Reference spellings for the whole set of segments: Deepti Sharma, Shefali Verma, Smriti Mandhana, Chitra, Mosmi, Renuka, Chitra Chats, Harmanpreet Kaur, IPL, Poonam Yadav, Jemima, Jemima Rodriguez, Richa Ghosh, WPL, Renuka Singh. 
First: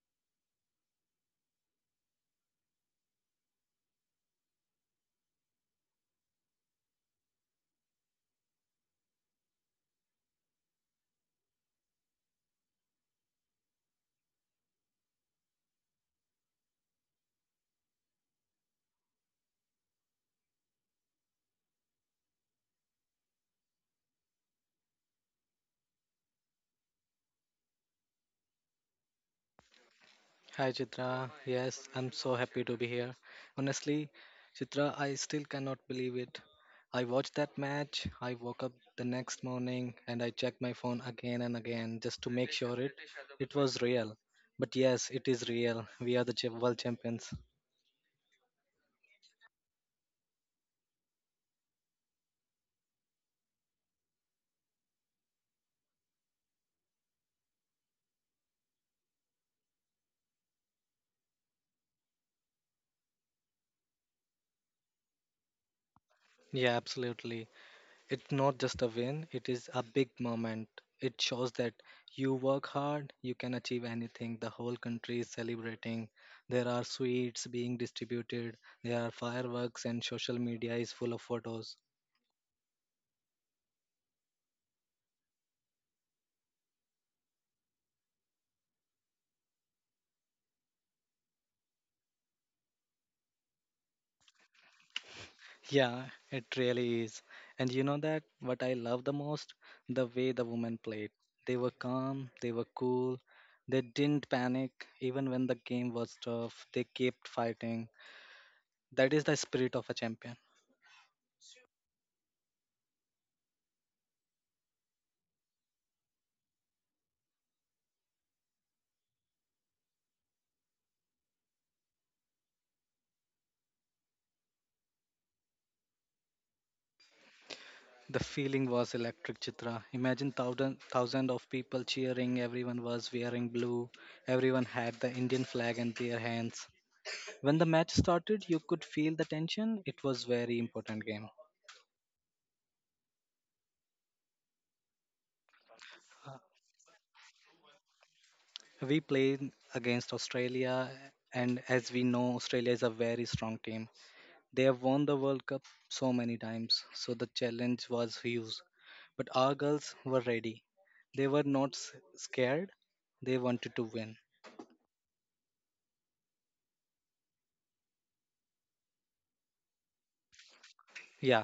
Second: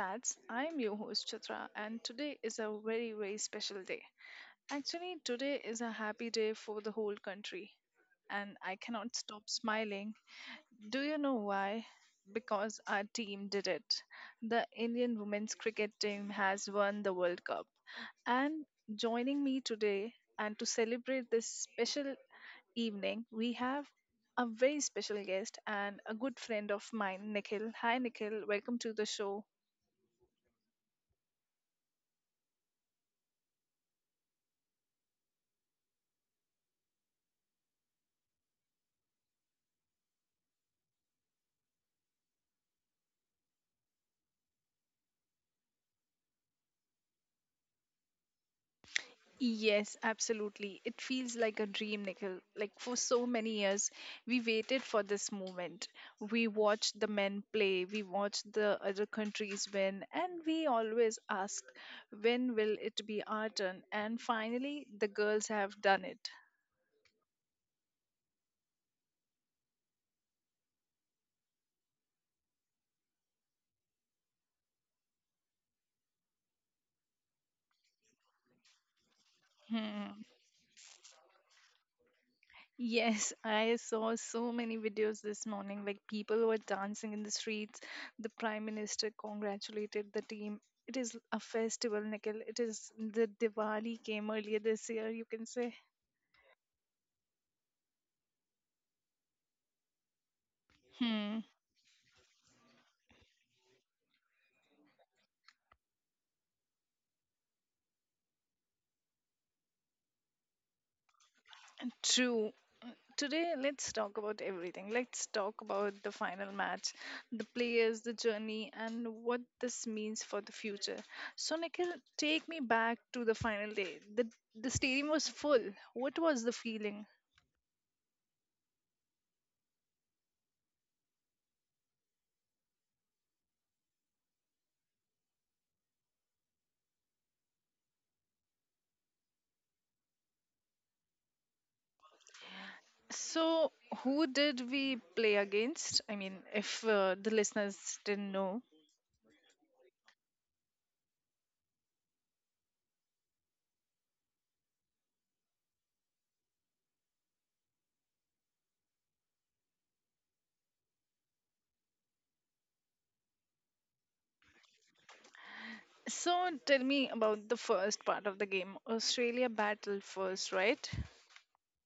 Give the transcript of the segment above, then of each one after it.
Chats. I'm your host, Chitra, and today is a very, very special day. Actually, today is a happy day for the whole country, and I cannot stop smiling. Do you know why? Because our team did it. The Indian women's cricket team has won the World Cup. And joining me today and to celebrate this special evening, we have a very special guest and a good friend of mine, Nikhil. Hi, Nikhil. Welcome to the show. Hi Chitra, yes, I'm so happy to be here. Honestly, Chitra, I still cannot believe it. I watched that match, I woke up the next morning and I checked my phone again and again just to make sure it was real. But yes, it is real. We are the world champions. Yes, absolutely. It feels like a dream, Nikhil. Like for so many years, we waited for this moment. We watched the men play, we watched the other countries win, and we always asked, when will it be our turn? And finally, the girls have done it. Yeah, absolutely. It's not just a win, it is a big moment. It shows that you work hard, you can achieve anything. The whole country is celebrating. There are sweets being distributed, there are fireworks, Hmm. and social media is full of photos. Yes, I saw so many videos this morning. Like people were dancing in the streets. The prime minister congratulated the team. It is a festival, Nikhil. It is the Diwali came earlier this year, you can say. Yeah, it really is. And you know that what I love the most? The way the women Hmm. played. They were calm, they were cool, they didn't panic. Even when the game was tough, they kept fighting. That is the spirit of a champion. True. Today, let's talk about everything. Let's talk about the final match, the players, the journey, and what this means for the future. So, Nikhil, take me back to the final day. The stadium was full. What was the feeling? The feeling was electric, Chitra. Imagine thousand of people cheering. Everyone was wearing blue. Everyone had the Indian flag in their hands. When the match started, you could feel the tension. It was very important game. So, who did we play against? I mean, if the listeners didn't know. We played against Australia, and as we know, Australia is a very strong team. They have won the World Cup so many times, so the challenge was huge. But our girls were ready. They were not scared. They wanted to win. So, tell me about the first part of the game. Australia battled first, right? Yeah,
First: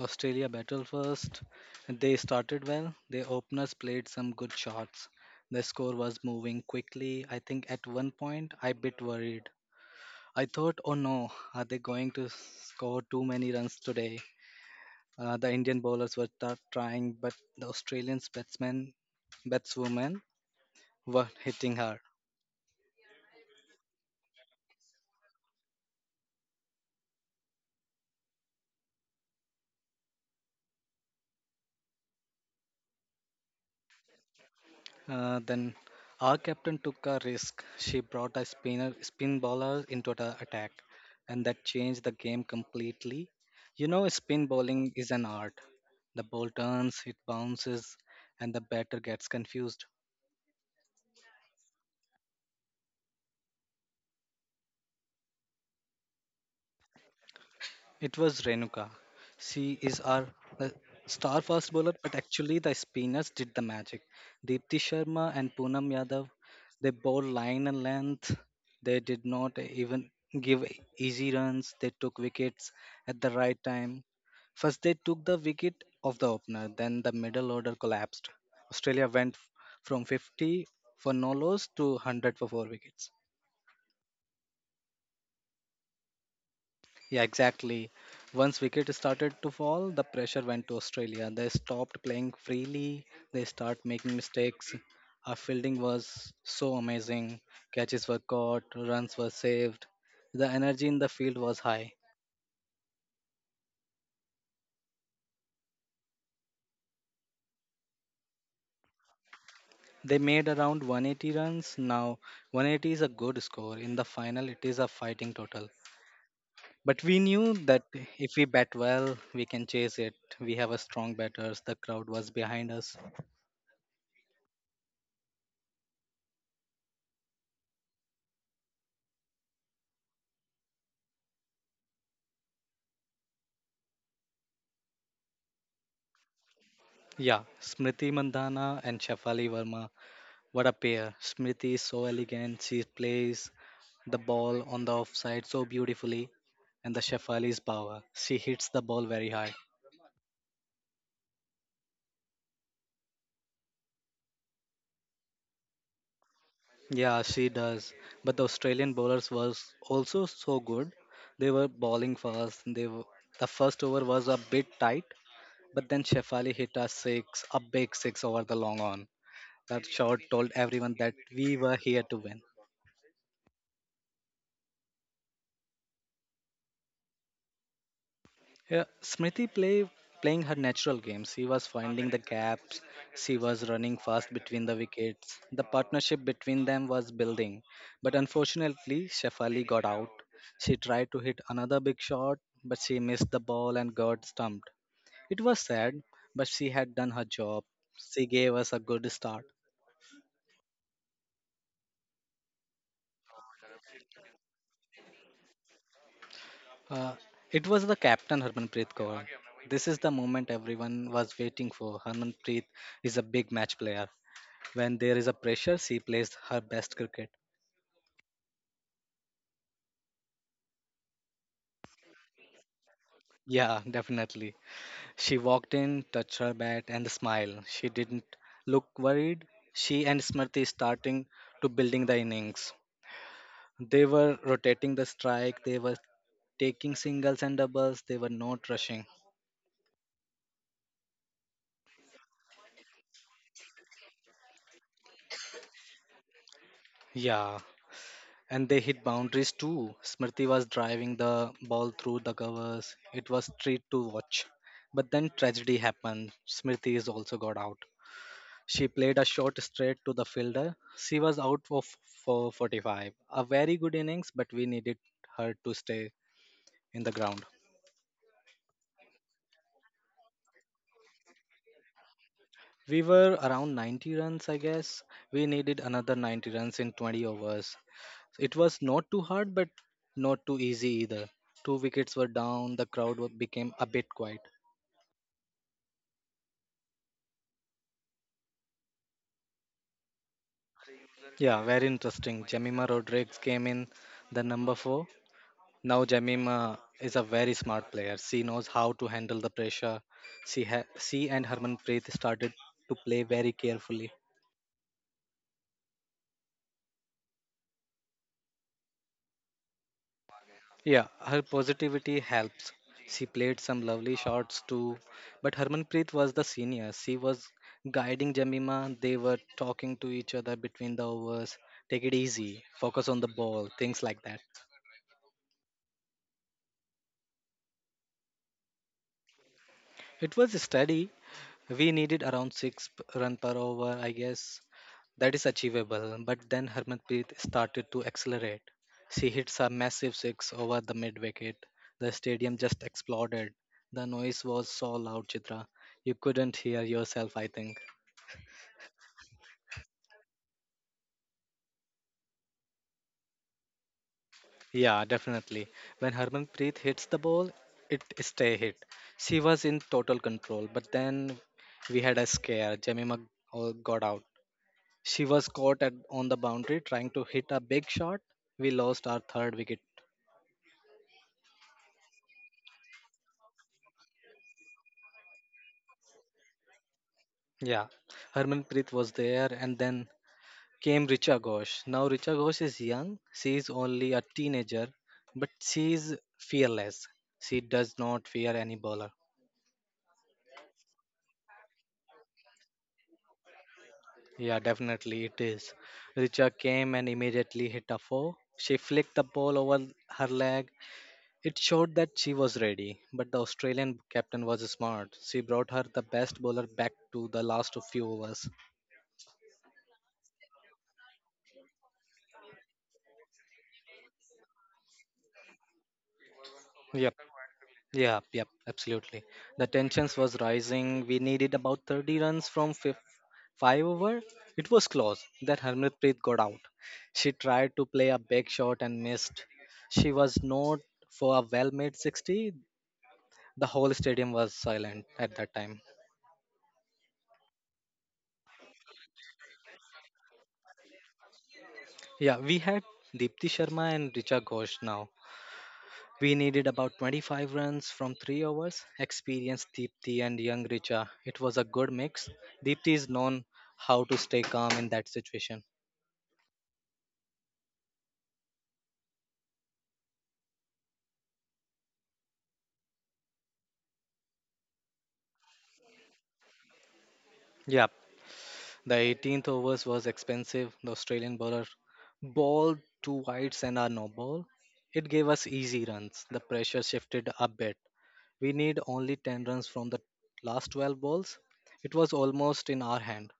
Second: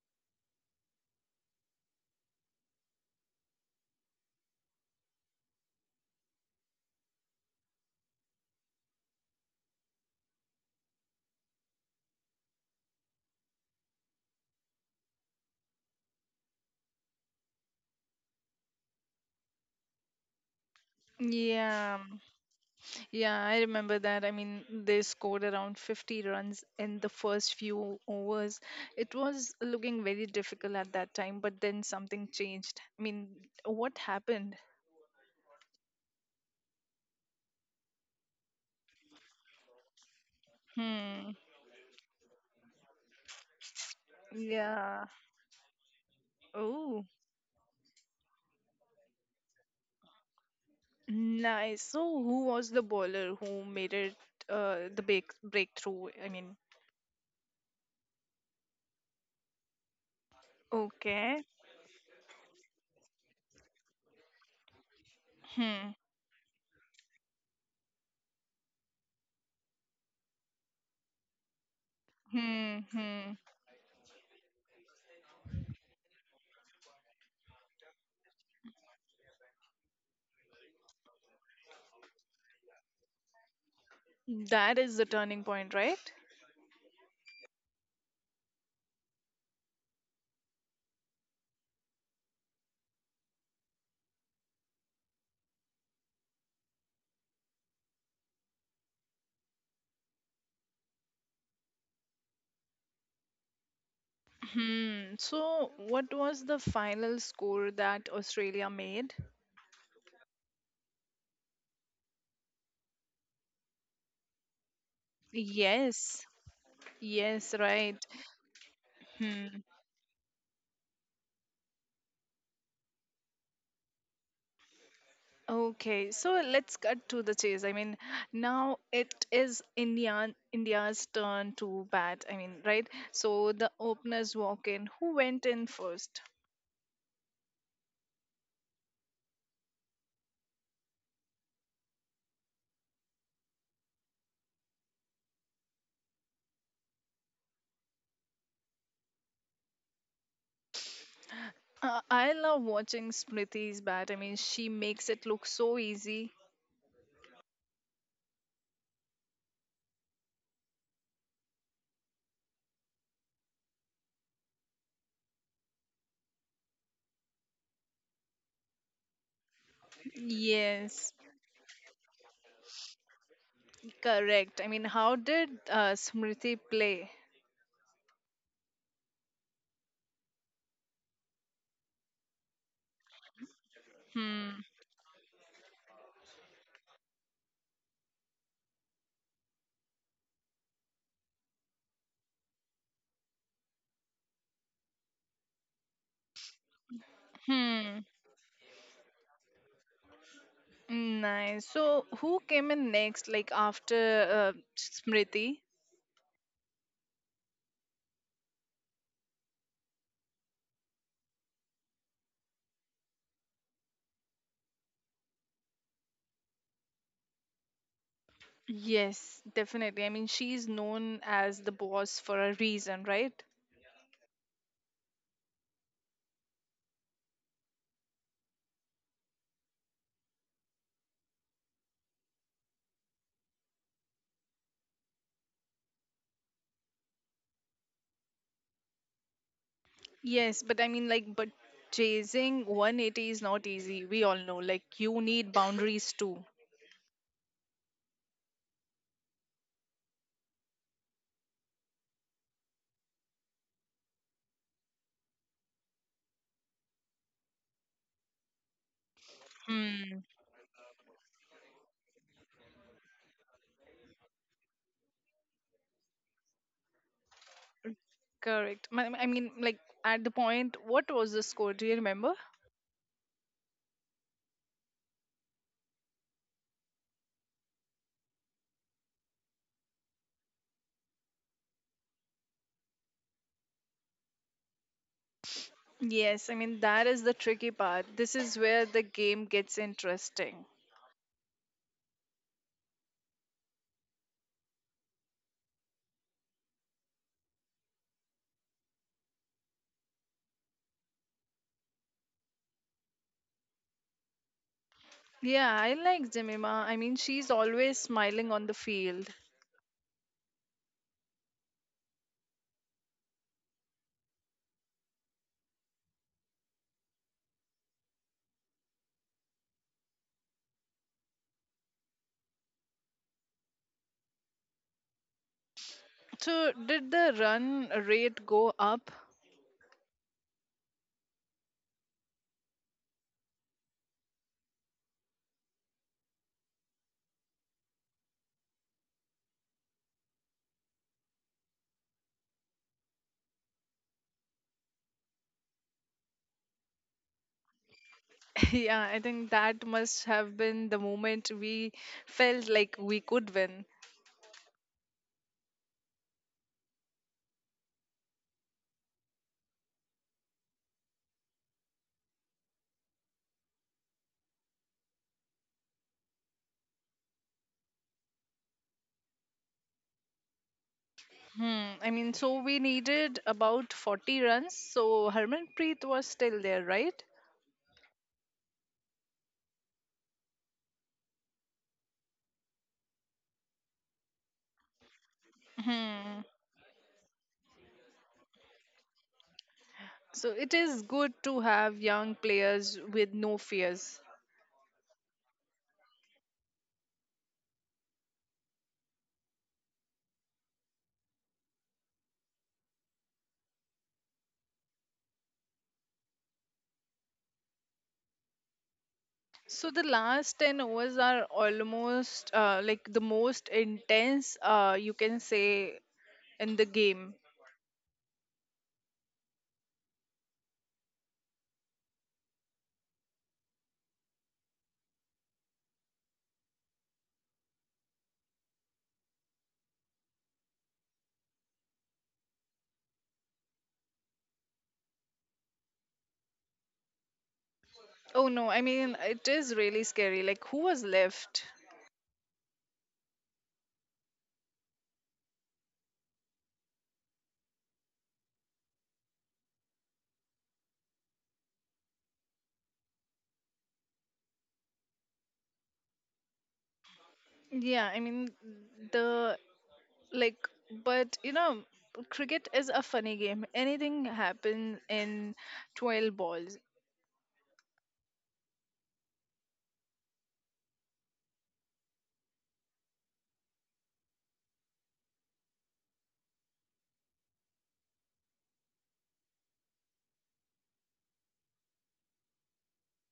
Australia battled first. They started well. Their openers played some good shots. The score was moving quickly. I think at one point I bit worried. I thought, oh no, are they going to score too many runs today? The Indian bowlers were trying, but the Australian batswomen were hitting Yeah, hard. yeah, I remember that. I mean, they scored around 50 runs in the first few overs. It was looking very difficult at that time, but then something changed. I mean, what happened? Then our captain took a risk. She brought a spin bowler into the attack, and Hmm. that changed the game completely. You know, spin bowling is Yeah. an art. The ball turns, it Oh. bounces, and the batter gets confused. Nice. So, who was the bowler who made it the breakthrough? I mean, It was Renuka. She is our uh, star okay. fast bowler, but actually the spinners did the magic. Deepti Sharma and Poonam Hmm. Yadav, they bowled line and length. They did not even give easy runs. They took wickets Hmm. at the right Hmm. time. First, they took the wicket of the opener, then the middle order collapsed. Australia went from 50 for no loss to 100 for four wickets. That is the turning point, right? Yeah, exactly. Once wicket started to fall, the pressure went to Australia. They stopped playing freely. They start making mistakes. Our fielding was so amazing. Catches were caught, runs were saved. The energy in the field was high. Hmm. So, what was the final score that Australia made? They made around 180 runs. Now, 180 is a good score. In the final, it is a fighting total. Yes. But we knew that Yes, right. if we bat well, we can Hmm. chase it. We have a strong batters. The crowd was behind us. Okay, so let's cut to the chase. I mean, now it is Indian India's turn to bat. I mean, right? So the openers walk in. Who went in first? Yeah, Smriti Mandhana and Shefali Verma. What a pair. Smriti is so elegant. She plays the ball on the offside so beautifully. And the Shefali power. She hits the ball very hard. I love watching Smriti's bat. I mean, she makes it look so easy. Yeah, she does. But the Australian bowlers were also so good. They were bowling fast. The first over was a bit tight, but then Shefali hit a six, a big six over the long on. That shot told everyone that we were Yes, here to win. correct. I mean, how did Smriti play? Yeah, Smriti playing her natural game. She was finding the gaps. She was running fast between the Hmm. wickets. The partnership between them was building. But unfortunately, Shefali got out. She tried to hit another big shot, but she missed the ball and got stumped. It was sad, but she had done her job. She Hmm. gave us a good start. Nice. So, who came in next, like after Smriti? Uh, it was the captain Harmanpreet Kaur. This is the moment everyone was waiting for. Harmanpreet is a big match player. When there is a pressure, she plays her best cricket. Yes, definitely. I mean, she's known as the boss for a reason, right? Yeah, definitely. She walked in, touched her bat, and smiled. She didn't look worried. She and Smriti starting to building the innings. They were rotating the strike. They were taking singles and doubles. They were not rushing. Yes, but I mean, like, but chasing 180 is not easy. We all know. Like, you need boundaries too. Yeah, and they hit boundaries too. Smriti was driving the ball through the covers. It was treat to watch. But then tragedy happened. Smriti is also got out. She played a shot straight to the Hmm. fielder. She was out for 45. A very good innings, but we needed her to stay in the ground. Correct. My- I mean, like at the point, what was the score? Do you remember? We were around 90 runs, I guess. We needed another 90 runs in 20 overs. It was not too hard, but not too easy either. Two wickets were down, the crowd became a bit quiet. Yes, I mean, that is the tricky part. This is where the game gets interesting. Yeah, very interesting. Jemima Rodriguez came in the number four. Now Jamima is a very smart player. She knows how to handle the pressure. She and Harmanpreet started to play very carefully. Yeah, I like Jemima. I mean, she's always smiling on the field. Yeah, her positivity helps. She played some lovely shots too. But Harmanpreet was the senior. She was guiding Jamima. They were talking to each other between the overs. Take it easy. Focus on the ball. Things like that. So, did the run rate go up? It was steady. We needed around run per over, I guess. That is achievable. But then Harmanpreet started to accelerate. She hits a massive six over the mid wicket. The stadium just exploded. The noise was so loud, Chitra. You couldn't hear yourself, I think. Yeah, I think that must have been the moment we felt like we could win. Yeah, definitely. When Harmanpreet hits the ball, it stay hit. She was in total control. But then we had a scare. Jemima all got out. She was on the boundary trying to hit a big shot. We lost our third wicket. Hmm. I mean, so we needed about 40 runs. So, Harmanpreet was still there, right? Yeah, Harmanpreet was there, and then came Richa Ghosh. Now Richa Ghosh is young; she is only a teenager, but she is Hmm. fearless. She does not fear any bowler. So it is good to have young players with no fears. Yeah, definitely it is. Richa came and immediately hit a four. She flicked the ball over her leg. It showed that she was ready, but the Australian captain was smart. She brought her the best bowler back to the last few overs. So the last 10 overs are almost like the most intense you can say in the Yep. game. Yeah, yep, absolutely. The tensions was rising. We needed about 30 runs from five over. It was close that Harmanpreet got out. She tried to play a big shot and missed. She was not for a well-made 60. The whole stadium was silent at that time. Oh no, I mean it is really scary. Like who was left? Yeah, we had Deepti Sharma and Richa Ghosh now. We needed about 25 runs from 3 overs. Experienced Deepthi and young Richa. It was a good mix. Deepthi is known how to stay calm in that situation. Yeah, I mean the like but you know cricket is a funny game. Anything happens in 12 balls. Yeah, the 18th overs was expensive. The Australian bowler bowled two wides and a no ball. It gave us easy runs. The pressure shifted a bit. We need only 10 runs from the last 12 balls. It was almost in our hand.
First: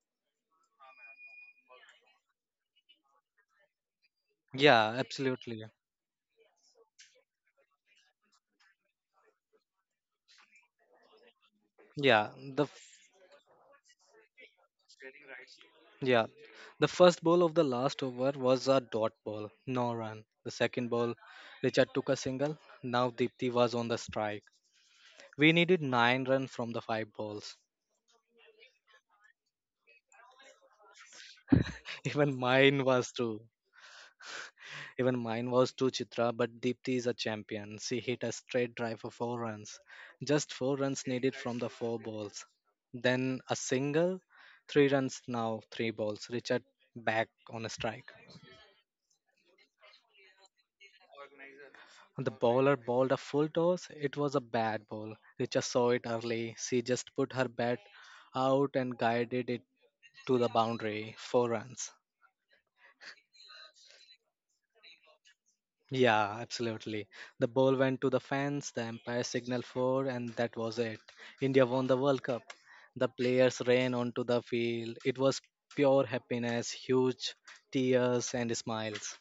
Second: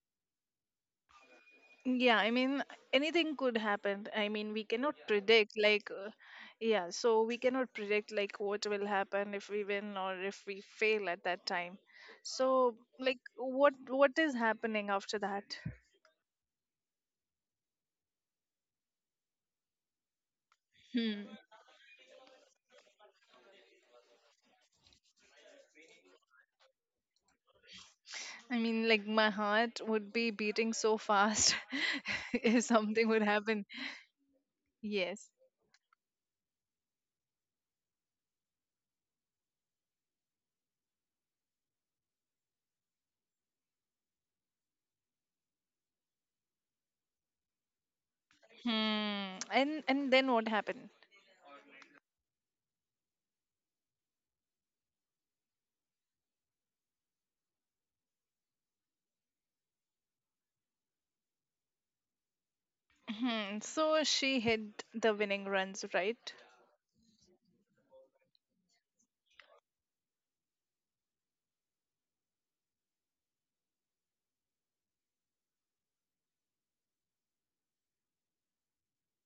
Yeah, I mean, anything could happen. I mean, we Yeah, cannot predict, absolutely. like, yeah, so we cannot predict, like, what will happen if we win or if we fail at that time. Yeah, the So, like, what is happening after that? Yeah. The first ball of the last over was a dot ball, no run. The second ball, Hmm. Richard took a single. Now Dipti was on the strike. We needed nine runs from the five balls. I mean, like, my heart would be beating so fast Even if mine something was would two. happen. Even Yes. mine was two, Chitra, but Dipti is a champion. She hit a straight drive for four runs. Just four runs needed from the four balls. Then a single, three runs now, three balls. Richard back on a strike. Hmm. And then what happened? The bowler bowled a full toss. It was a bad ball. Richa saw it early. She just put her bat out and guided it to the boundary. Four runs. Hmm. So she hit the winning runs, right? Yeah, absolutely. The ball went to the fence, the umpire signaled four, and that was it. India won the World Cup. The players ran onto the field. It was pure happiness, huge tears, and smiles.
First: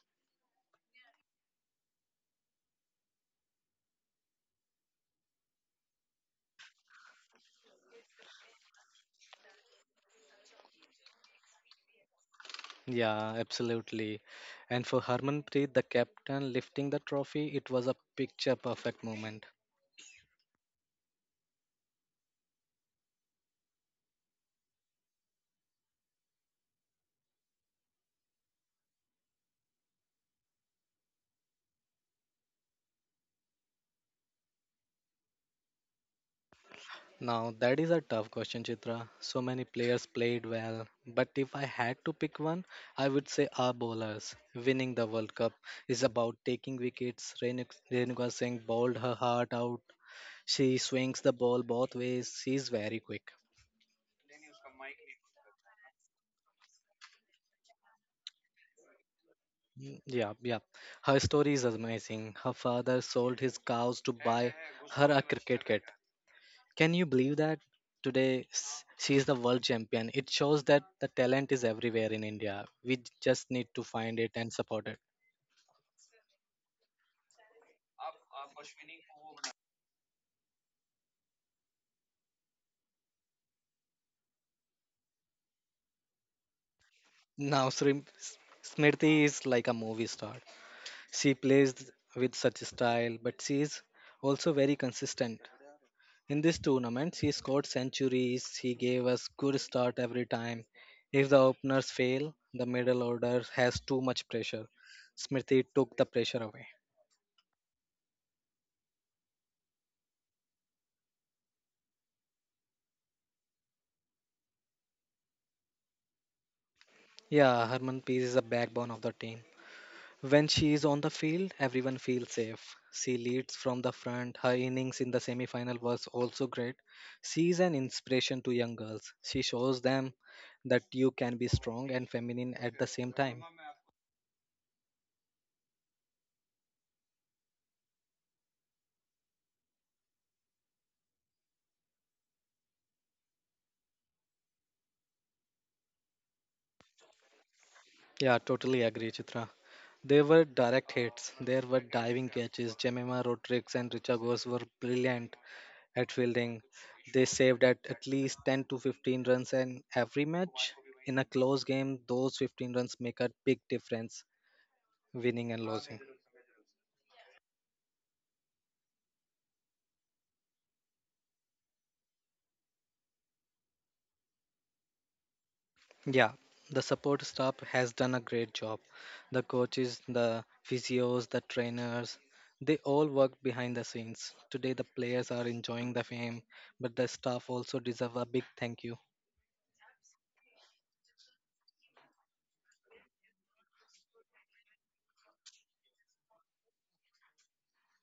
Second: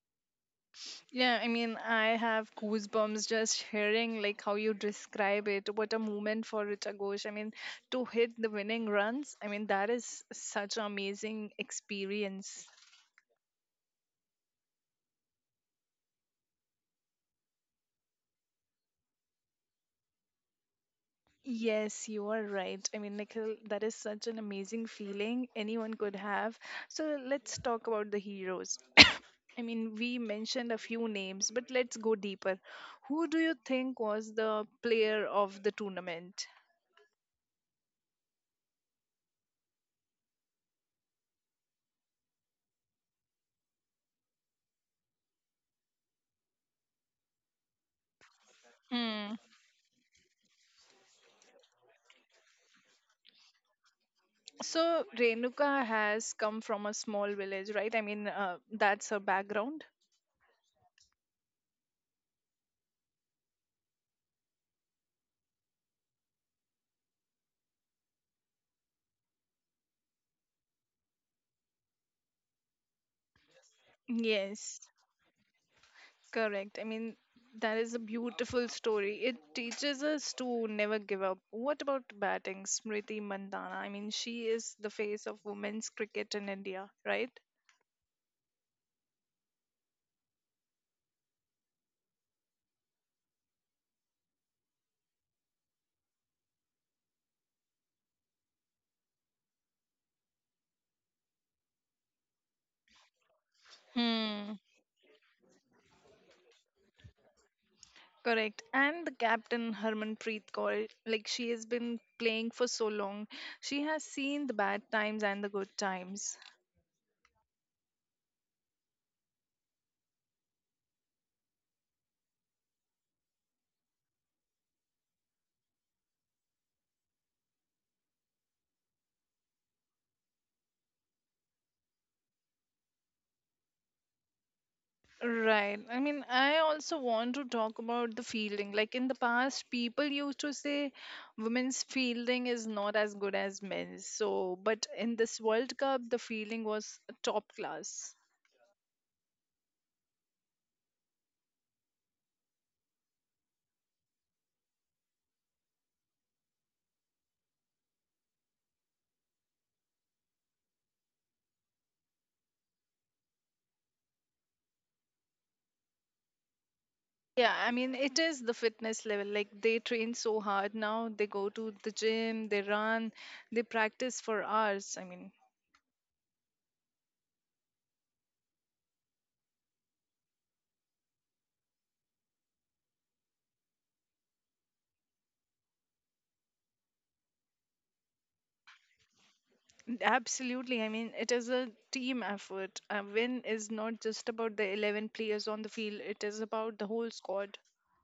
Yeah, I mean, I have goosebumps just hearing like how you describe it. What a moment for Richa Ghosh. I mean, to hit the winning runs, I mean, that is such an amazing experience. Yeah, absolutely. And for Harmanpreet, the captain lifting the trophy, it was a picture perfect moment. Yes, you are right. I mean, Nikhil, that is such an amazing feeling anyone could have. So let's talk about the heroes. I mean, we mentioned a few names, but let's go deeper. Who do you think was the player of the tournament? Now, that is a tough question, Chitra. So many players played well, but if I had to pick one, I would say our bowlers. Winning the World Cup is about taking wickets. Renuka Singh bowled her heart out. She swings the ball both ways. She's very quick. So Renuka has come from a small village, right? I mean, that's her background. Yeah, yeah. Her story is amazing. Her father sold his cows to buy her a cricket kit. Can you believe that? Today, she is the world champion. It shows that the talent is everywhere in India. We just need to find it and Yes, support it. correct. I mean, that is a beautiful story. It teaches us to never give up. What about batting, Smriti Mandhana? I mean, she is the face of women's cricket in India, right? Now, Smriti is like a movie star. She plays with such style, but she is also very consistent. In this tournament, she scored centuries. She gave us good start every time. If the openers fail, the middle order has too much pressure. Hmm. Smriti took the pressure away. Correct. And the captain Harmanpreet Kaur, like she has been playing for so long. She has seen the bad times and the good times. Yeah, Harmanpreet is the backbone of the team. When she is on the field, everyone feels safe. She leads from the front. Her innings in the semi-final was also great. She is an inspiration to young girls. She shows them that you can be strong and feminine at the same time. Right. I mean, I also want to talk about the fielding. Like in the past, people used to say women's fielding is not as good as men's. So, but in this World Cup, the fielding was top class. Yeah, totally agree, Chitra. There were direct hits. There were diving catches. Jemima Rodriguez and Richa Ghosh were brilliant at fielding. They saved at least 10 to 15 runs in every match. In a close game, those 15 runs make a big difference． Winning and losing. Yeah, I mean, it is the fitness level. Like they train so hard now, they go to the gym, they run, they practice for hours. I mean, Yeah, the support staff has done a great job. The coaches, the physios, the trainers, they all work behind the scenes. Today, the players are enjoying the fame, but the staff also deserve a big thank you. absolutely. I mean, it is a team effort. A win is not just about the 11 players on the field, it is about the whole squad.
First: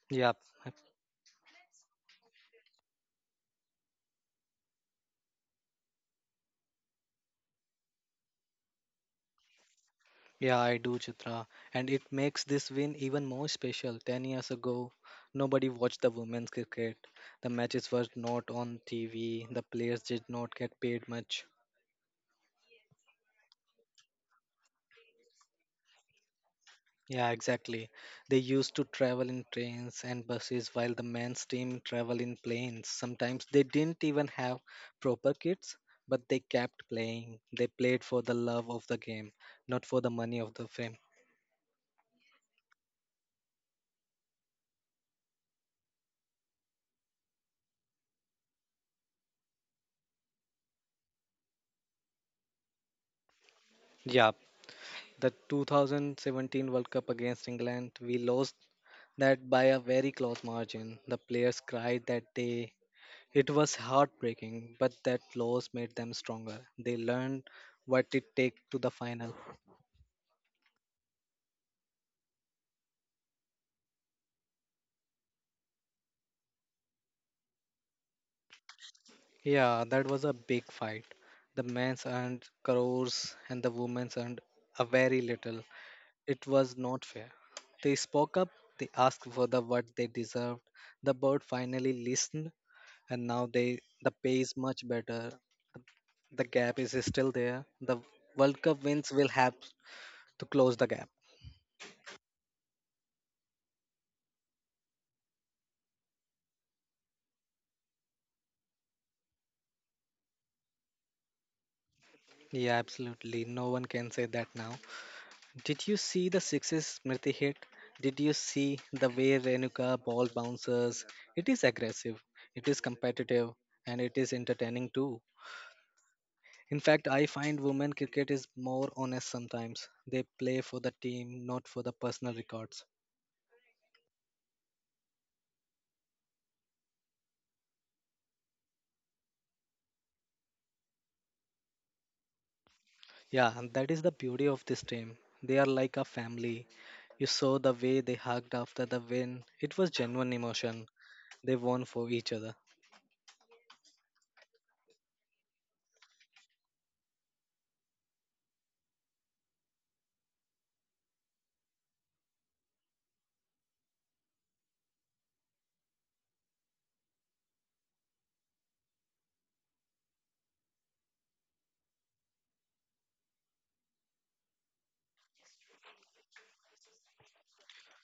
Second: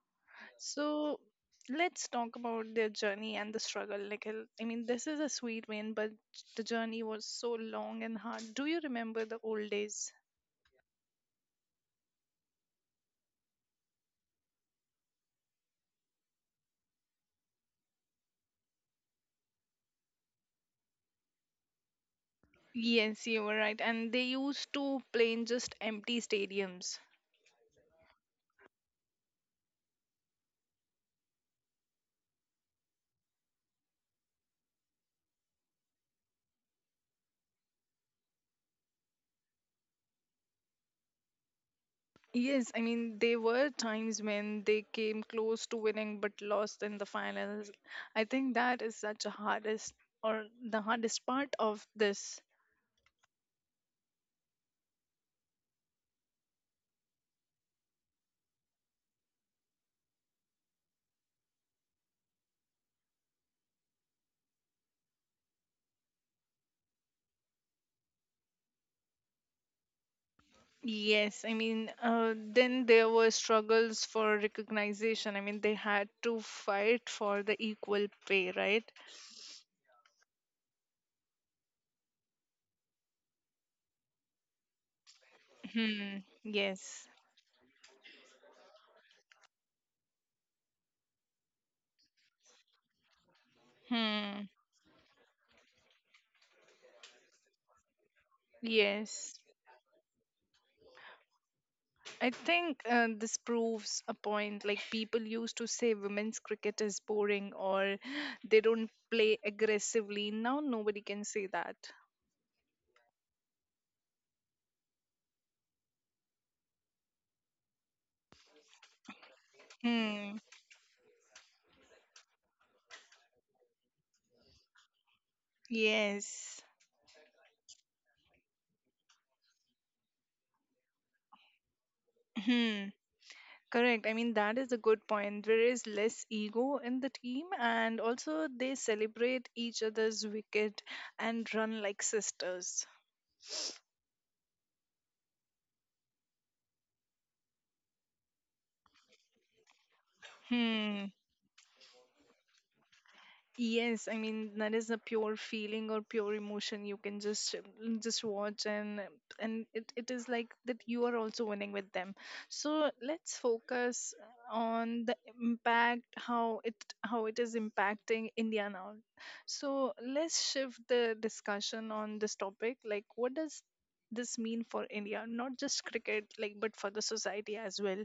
Yeah, So let's talk about their journey and the struggle. Like, I mean, this is a sweet win, but the journey was so long and hard. Do you remember the old days? yeah, I do, Chitra. And it makes this win even more special. 10 years ago, nobody watched the women's cricket. The matches were not on TV, the players did not get paid much. Yes, you were right. And they used to play in just empty Yeah, stadiums. exactly. They used to travel in trains and buses while the men's team travel in planes. Sometimes they didn't even have proper kits, but they kept playing. They played for the love of the game, not for the money of the fame. Yes, I mean, there were times when they came close to winning but lost in the finals. I think that is such a hardest or the hardest part of this. Yeah, the 2017 World Cup against England, we lost that by a very close margin. The players cried that day. It was heartbreaking, but that loss made them stronger. They learned what it takes to the final. Yes, I mean, then there were struggles for recognition. I mean, they had to fight for the equal pay, right? Yeah, that was a big fight. The men's earned crores and the women's earned a very little. Hmm. It was not Yes. fair. They spoke up, they asked for the what they deserved. The board finally listened and now the pay is Hmm. much better. The gap is still there. The World Cup wins will Yes. help to close the gap. I think this proves a point. Like, people used to say women's cricket is boring or they don't play aggressively. Now, nobody can say that. Yeah, absolutely. No one can say that now. Did you see the sixes Smriti hit? Did you see the way Renuka ball Hmm. bounces? It is aggressive, it is competitive, and it is entertaining too. Yes. In fact, I find women cricket is more honest sometimes. They play for the team, not for the personal records. Hmm. Correct. I mean, that is a good point. There is less ego in the team, and also they celebrate each other's wicket and run like sisters. Yeah, and that is the beauty of this team. They are like a family. You saw the way they hugged after the win. It was genuine emotion. Hmm. They won for each other. Yes, I mean that is a pure feeling or pure emotion. You can just just watch and it is like that you are also winning with them. So let's focus on the impact how it is impacting India now. So let's shift the discussion on this topic. Like what does this mean for India? Not just cricket, like but for the society as well.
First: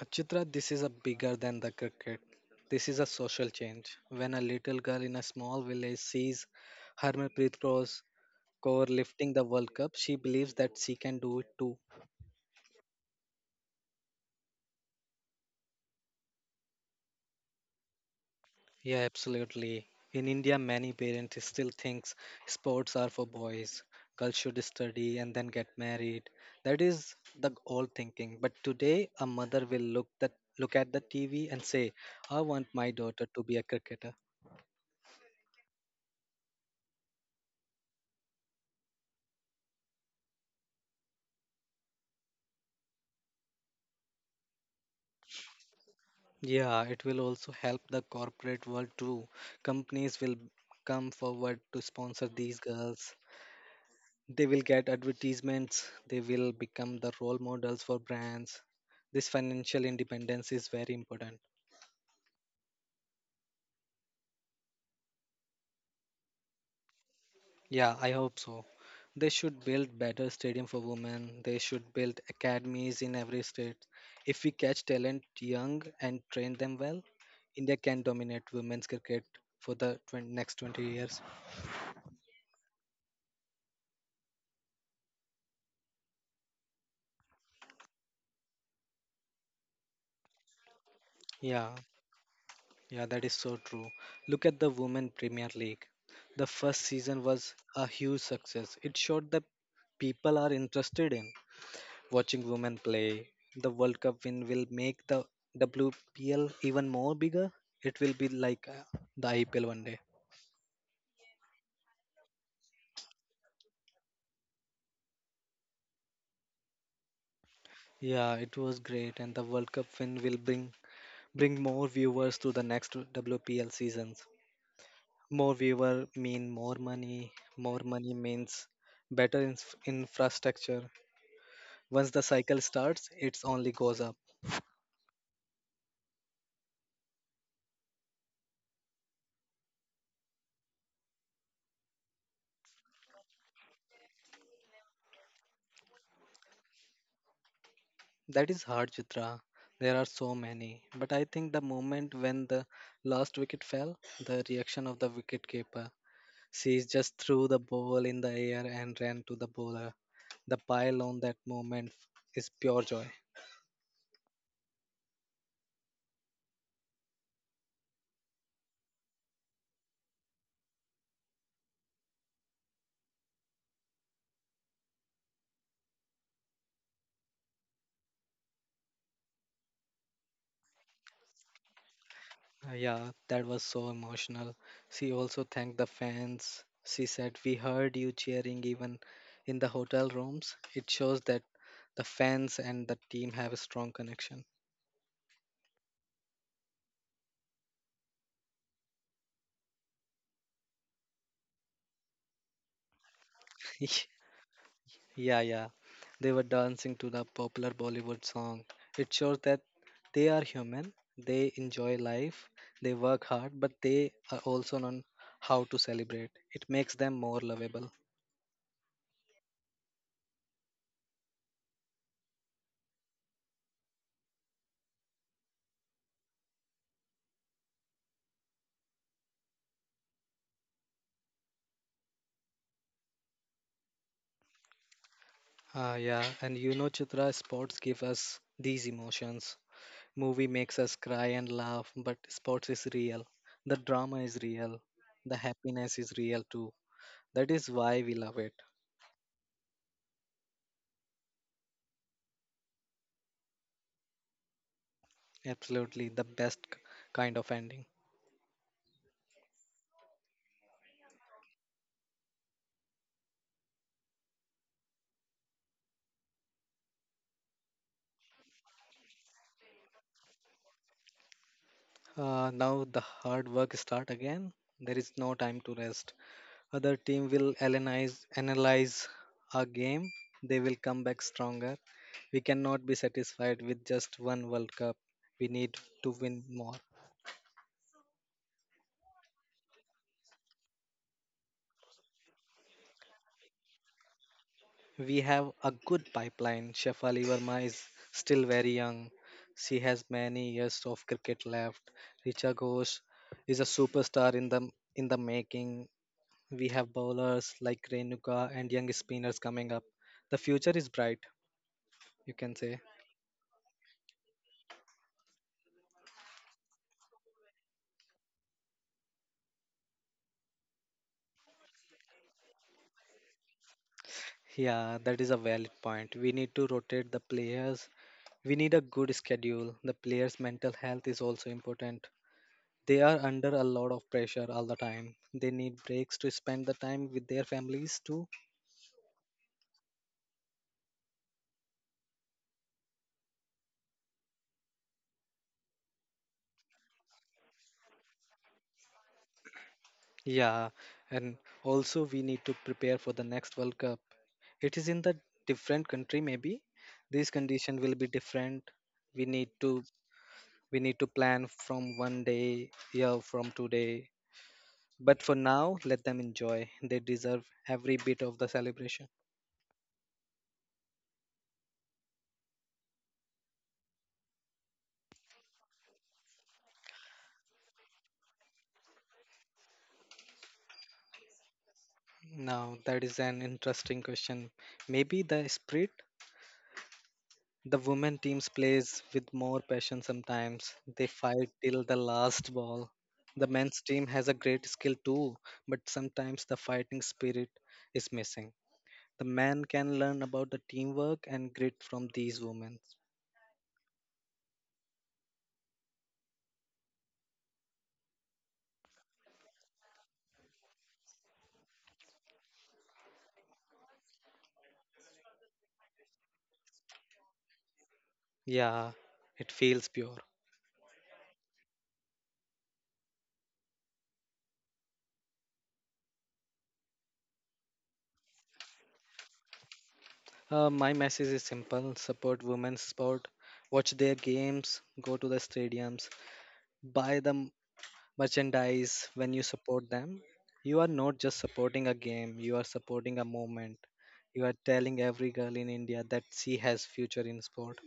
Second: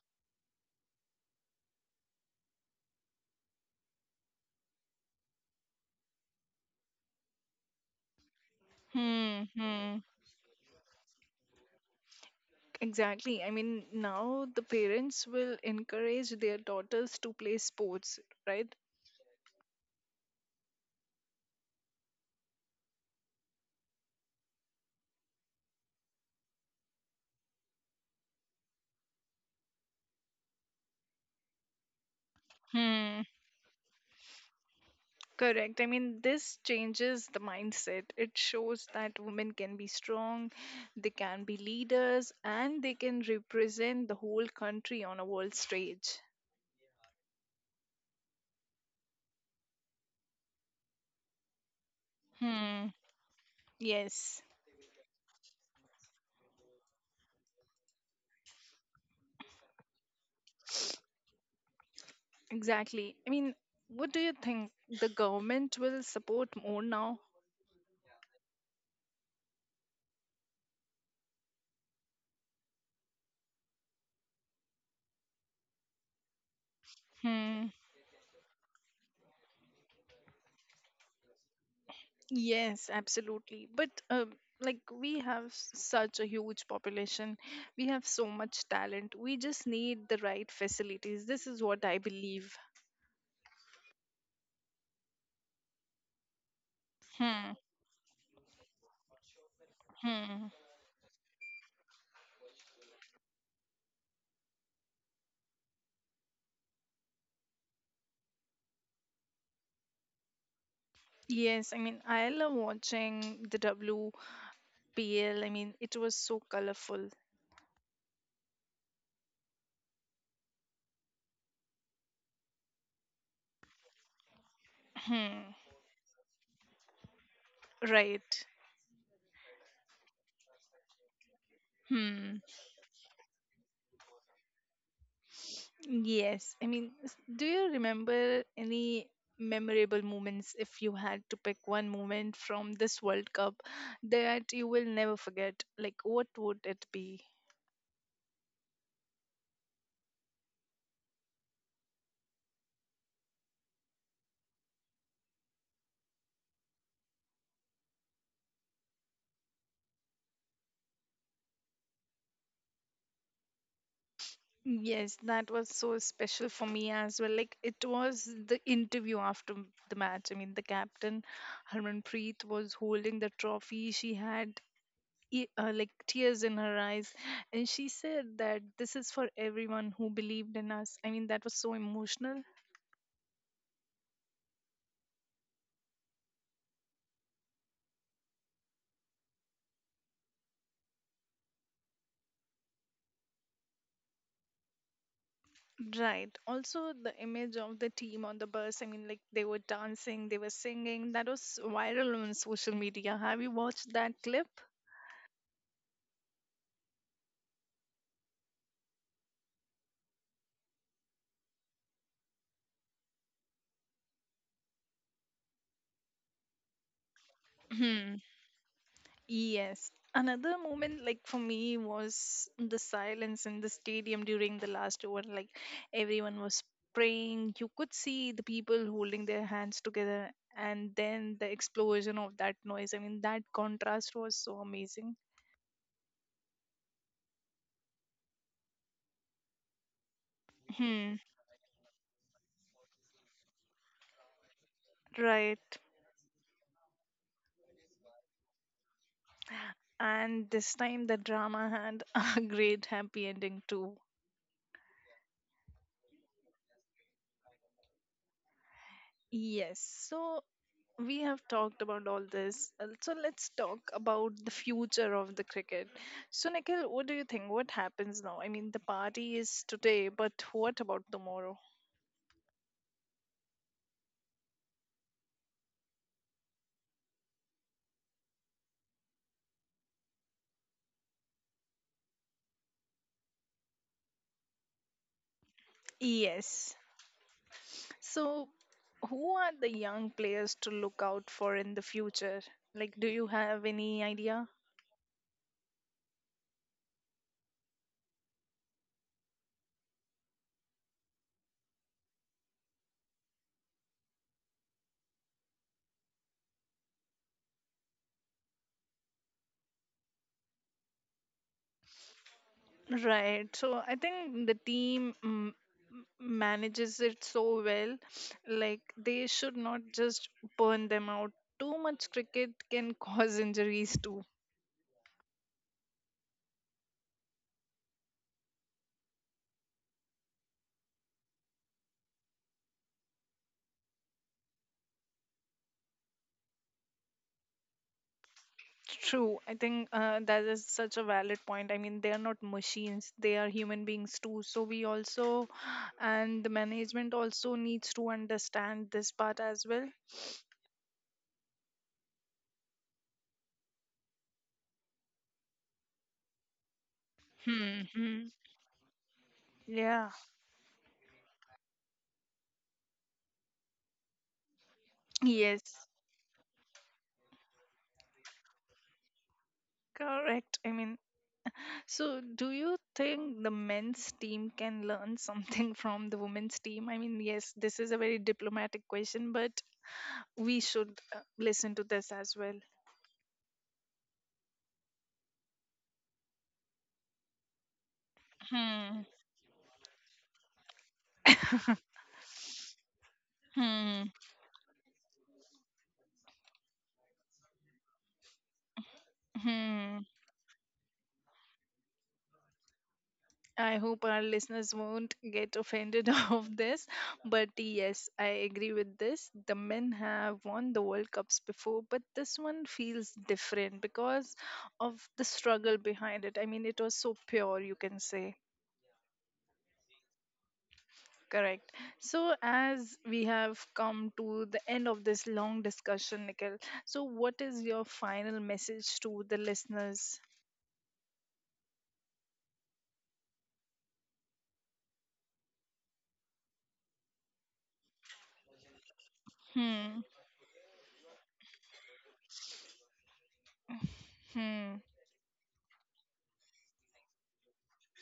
Uh, this is a bigger than the cricket. This is a social change. When a little girl in a small village sees Harmanpreet Kaur lifting the Hmm. World Cup, Hmm. she believes that she can do it too. Exactly. I mean, now the parents will encourage their daughters to play sports, right? Yeah, absolutely. In India, many parents still thinks sports are for boys. Girls should study and then get married. That is the old thinking. But today, a mother will look at the TV and say, "I want my daughter to Hmm. be a cricketer." Correct. I mean, this changes the mindset. It shows that women can be strong, they can be leaders, and they can represent the whole country on a world stage. Yeah, it will also help the corporate world too. Companies will come forward to sponsor these Hmm. girls. Yes. They will get advertisements, they will become the role models for brands. This financial independence is very important. Exactly. I mean, what do you think? The government will support more now? Yeah, I hope so. They should build better stadium for women. They should build academies in every state. If we catch talent young and train them well, India Hmm. can dominate women's cricket for next 20 years. Yes, absolutely. But like we have such a huge population, we have so much talent. We just need the right facilities. This is Yeah. what I believe. Yeah, that is so true. Look at the Women Premier League. The first season Hmm. was a huge success. It showed that people Hmm. are interested in watching women play. The World Cup win will make the WPL even more bigger. It will be like the IPL one day. Yes, I mean I love watching the WPL. I mean it was so colorful. Yeah, it was great, and the World Cup win will bring more viewers to the next WPL seasons. Hmm. More viewer mean more money. More money Right. means better in- infrastructure. Once the Hmm. cycle starts, it only goes up. Yes, I mean, do you remember any memorable moments if you had to pick one moment from this World Cup that you will never forget? Like, what would it be? That is hard, Chitra. There are so many. But I think the moment when the last wicket fell, the reaction of the wicket keeper. She just threw the ball in the air and ran to the bowler. The pile on that moment is pure joy. Yes, that was so special for me as well. Like, it was the interview after the match. I mean, the captain, Harmanpreet, was holding the trophy. She had like tears in her eyes, and she said that this is for everyone who believed in us. I mean, that was so emotional. Yeah, that was so emotional. She also thanked the fans. She said, we heard you cheering even in the hotel rooms. It shows that the fans and the team have a strong connection. Right. Also, the image of the team on the bus, I mean, like they were dancing, they were singing. That was viral on social media. Have you watched that clip? Yeah. They were dancing to the popular Bollywood song. It shows that they are human, they enjoy life, they work hard, but they are also on how to celebrate. It makes them more lovable. Hmm. Yes. Another moment, like for me, was the silence in the stadium during the last over. Like everyone was praying. You could see the people holding their hands together, and then the explosion of that noise. I mean, that contrast was so amazing. Yeah, and you know, Chitra, sports give us these emotions. Movie makes us cry Hmm. and laugh, but sports is real. The drama is real. The Right. happiness is real too. That is why we love it. And this time the drama had a great happy ending too. Absolutely, the kind of ending. Yes, so we have talked about all this. So let's talk about the future of the cricket. So, Nikhil, what do you think? What happens now? I mean, the party is today, but what about tomorrow? Now the hard work start again. There is no time to rest. Other team will analyze our game. They will come back stronger. We cannot be satisfied with just one World Cup. We need to win more. Yes. So, who are the young players to look out for in the future? Like, do you have any idea? We have a good pipeline. Shefali Verma is still very young. She has many years of cricket left. Richa Ghosh is a superstar in the making. We have bowlers like Renuka and young spinners coming up. The future is bright, you can say. Right. So I think the team manages it so well. Like they should not just burn them out. Too much cricket can cause injuries too. Yeah, that is a valid point. We need to rotate the players. We need a good schedule. The players' mental health is also important. They are under a lot of pressure all the time. They need breaks to spend the time with their families too. True, I think that is such a valid point. I mean, they are not machines; they are human beings too. So we also, and the management also needs to understand this part as well. Yeah, and also we need to prepare for the next World Cup. It is in the different country maybe. This Hmm. condition will be Hmm. different. We need to Yeah. We need to plan from one day, year from today. But for now, Yes. let them enjoy. They deserve every bit of the celebration. Correct. I mean, so, do you think the men's team can learn something from the women's team? I mean, yes, this is a very diplomatic question, but we should listen to this as well. Now, that is an interesting question. Maybe the spirit the women teams Hmm. plays with more passion sometimes. They fight till the last ball. The men's Hmm. team has a great skill too, but sometimes the fighting spirit is missing. The man Hmm. can learn about the teamwork and grit from these women. I hope our listeners won't get offended of this, but yes, I agree with this. The men have won the World Cups before, but this one feels different because of the struggle behind it. I mean, it was so pure, you can say. Yeah, it feels pure. Correct. So, as we have come to the end of this long discussion, Nikhil, so what is your final message to the listeners? My message is simple support women's sport, watch their games, go to the stadiums, buy the m- merchandise when you Hmm, support them. You are not just supporting a game, you are supporting a movement. You are hmm. telling every girl in India that she has future in sport.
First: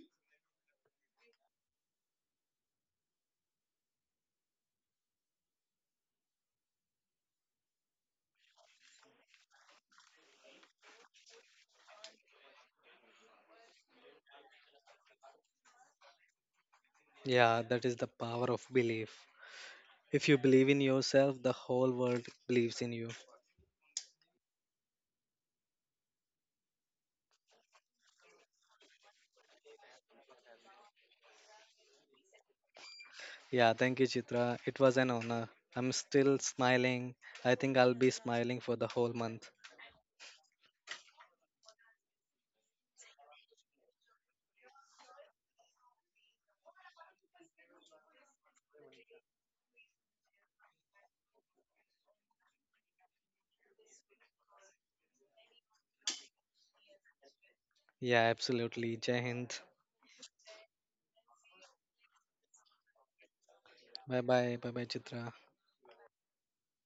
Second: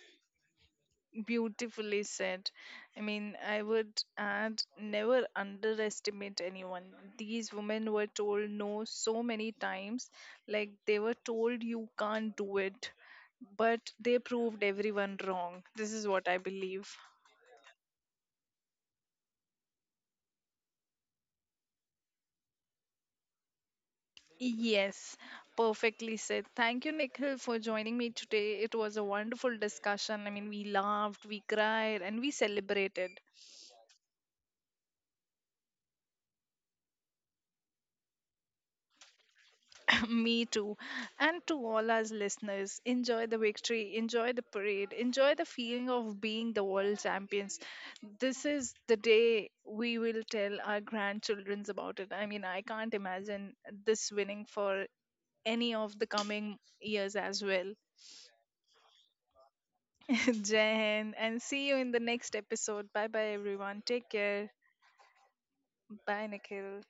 Beautifully said. I mean, I would add never underestimate anyone. These women were told no so many times, like they were told you can't do it, but they proved everyone wrong. This is what I believe. Yeah, that is the power of belief. If you believe in yourself, the whole world believes in you. Yes, perfectly said. Thank you, Nikhil, for joining me today. It was a wonderful discussion. I mean, we laughed, we cried, and we celebrated. Yeah, thank you, Chitra. It was an honor. I'm still smiling. I think I'll be smiling for the whole month. Me too. And to all our listeners, enjoy the victory, enjoy the parade, enjoy the feeling of being the world champions. This is the day we will tell our grandchildrens about it. I mean, I can't imagine this winning for any of the coming years as well. Yeah, absolutely. Jai Hind. Jai Hind and see you in the next episode. Bye bye, everyone. Take Bye care. bye. Bye bye, Chitra. Bye, Nikhil.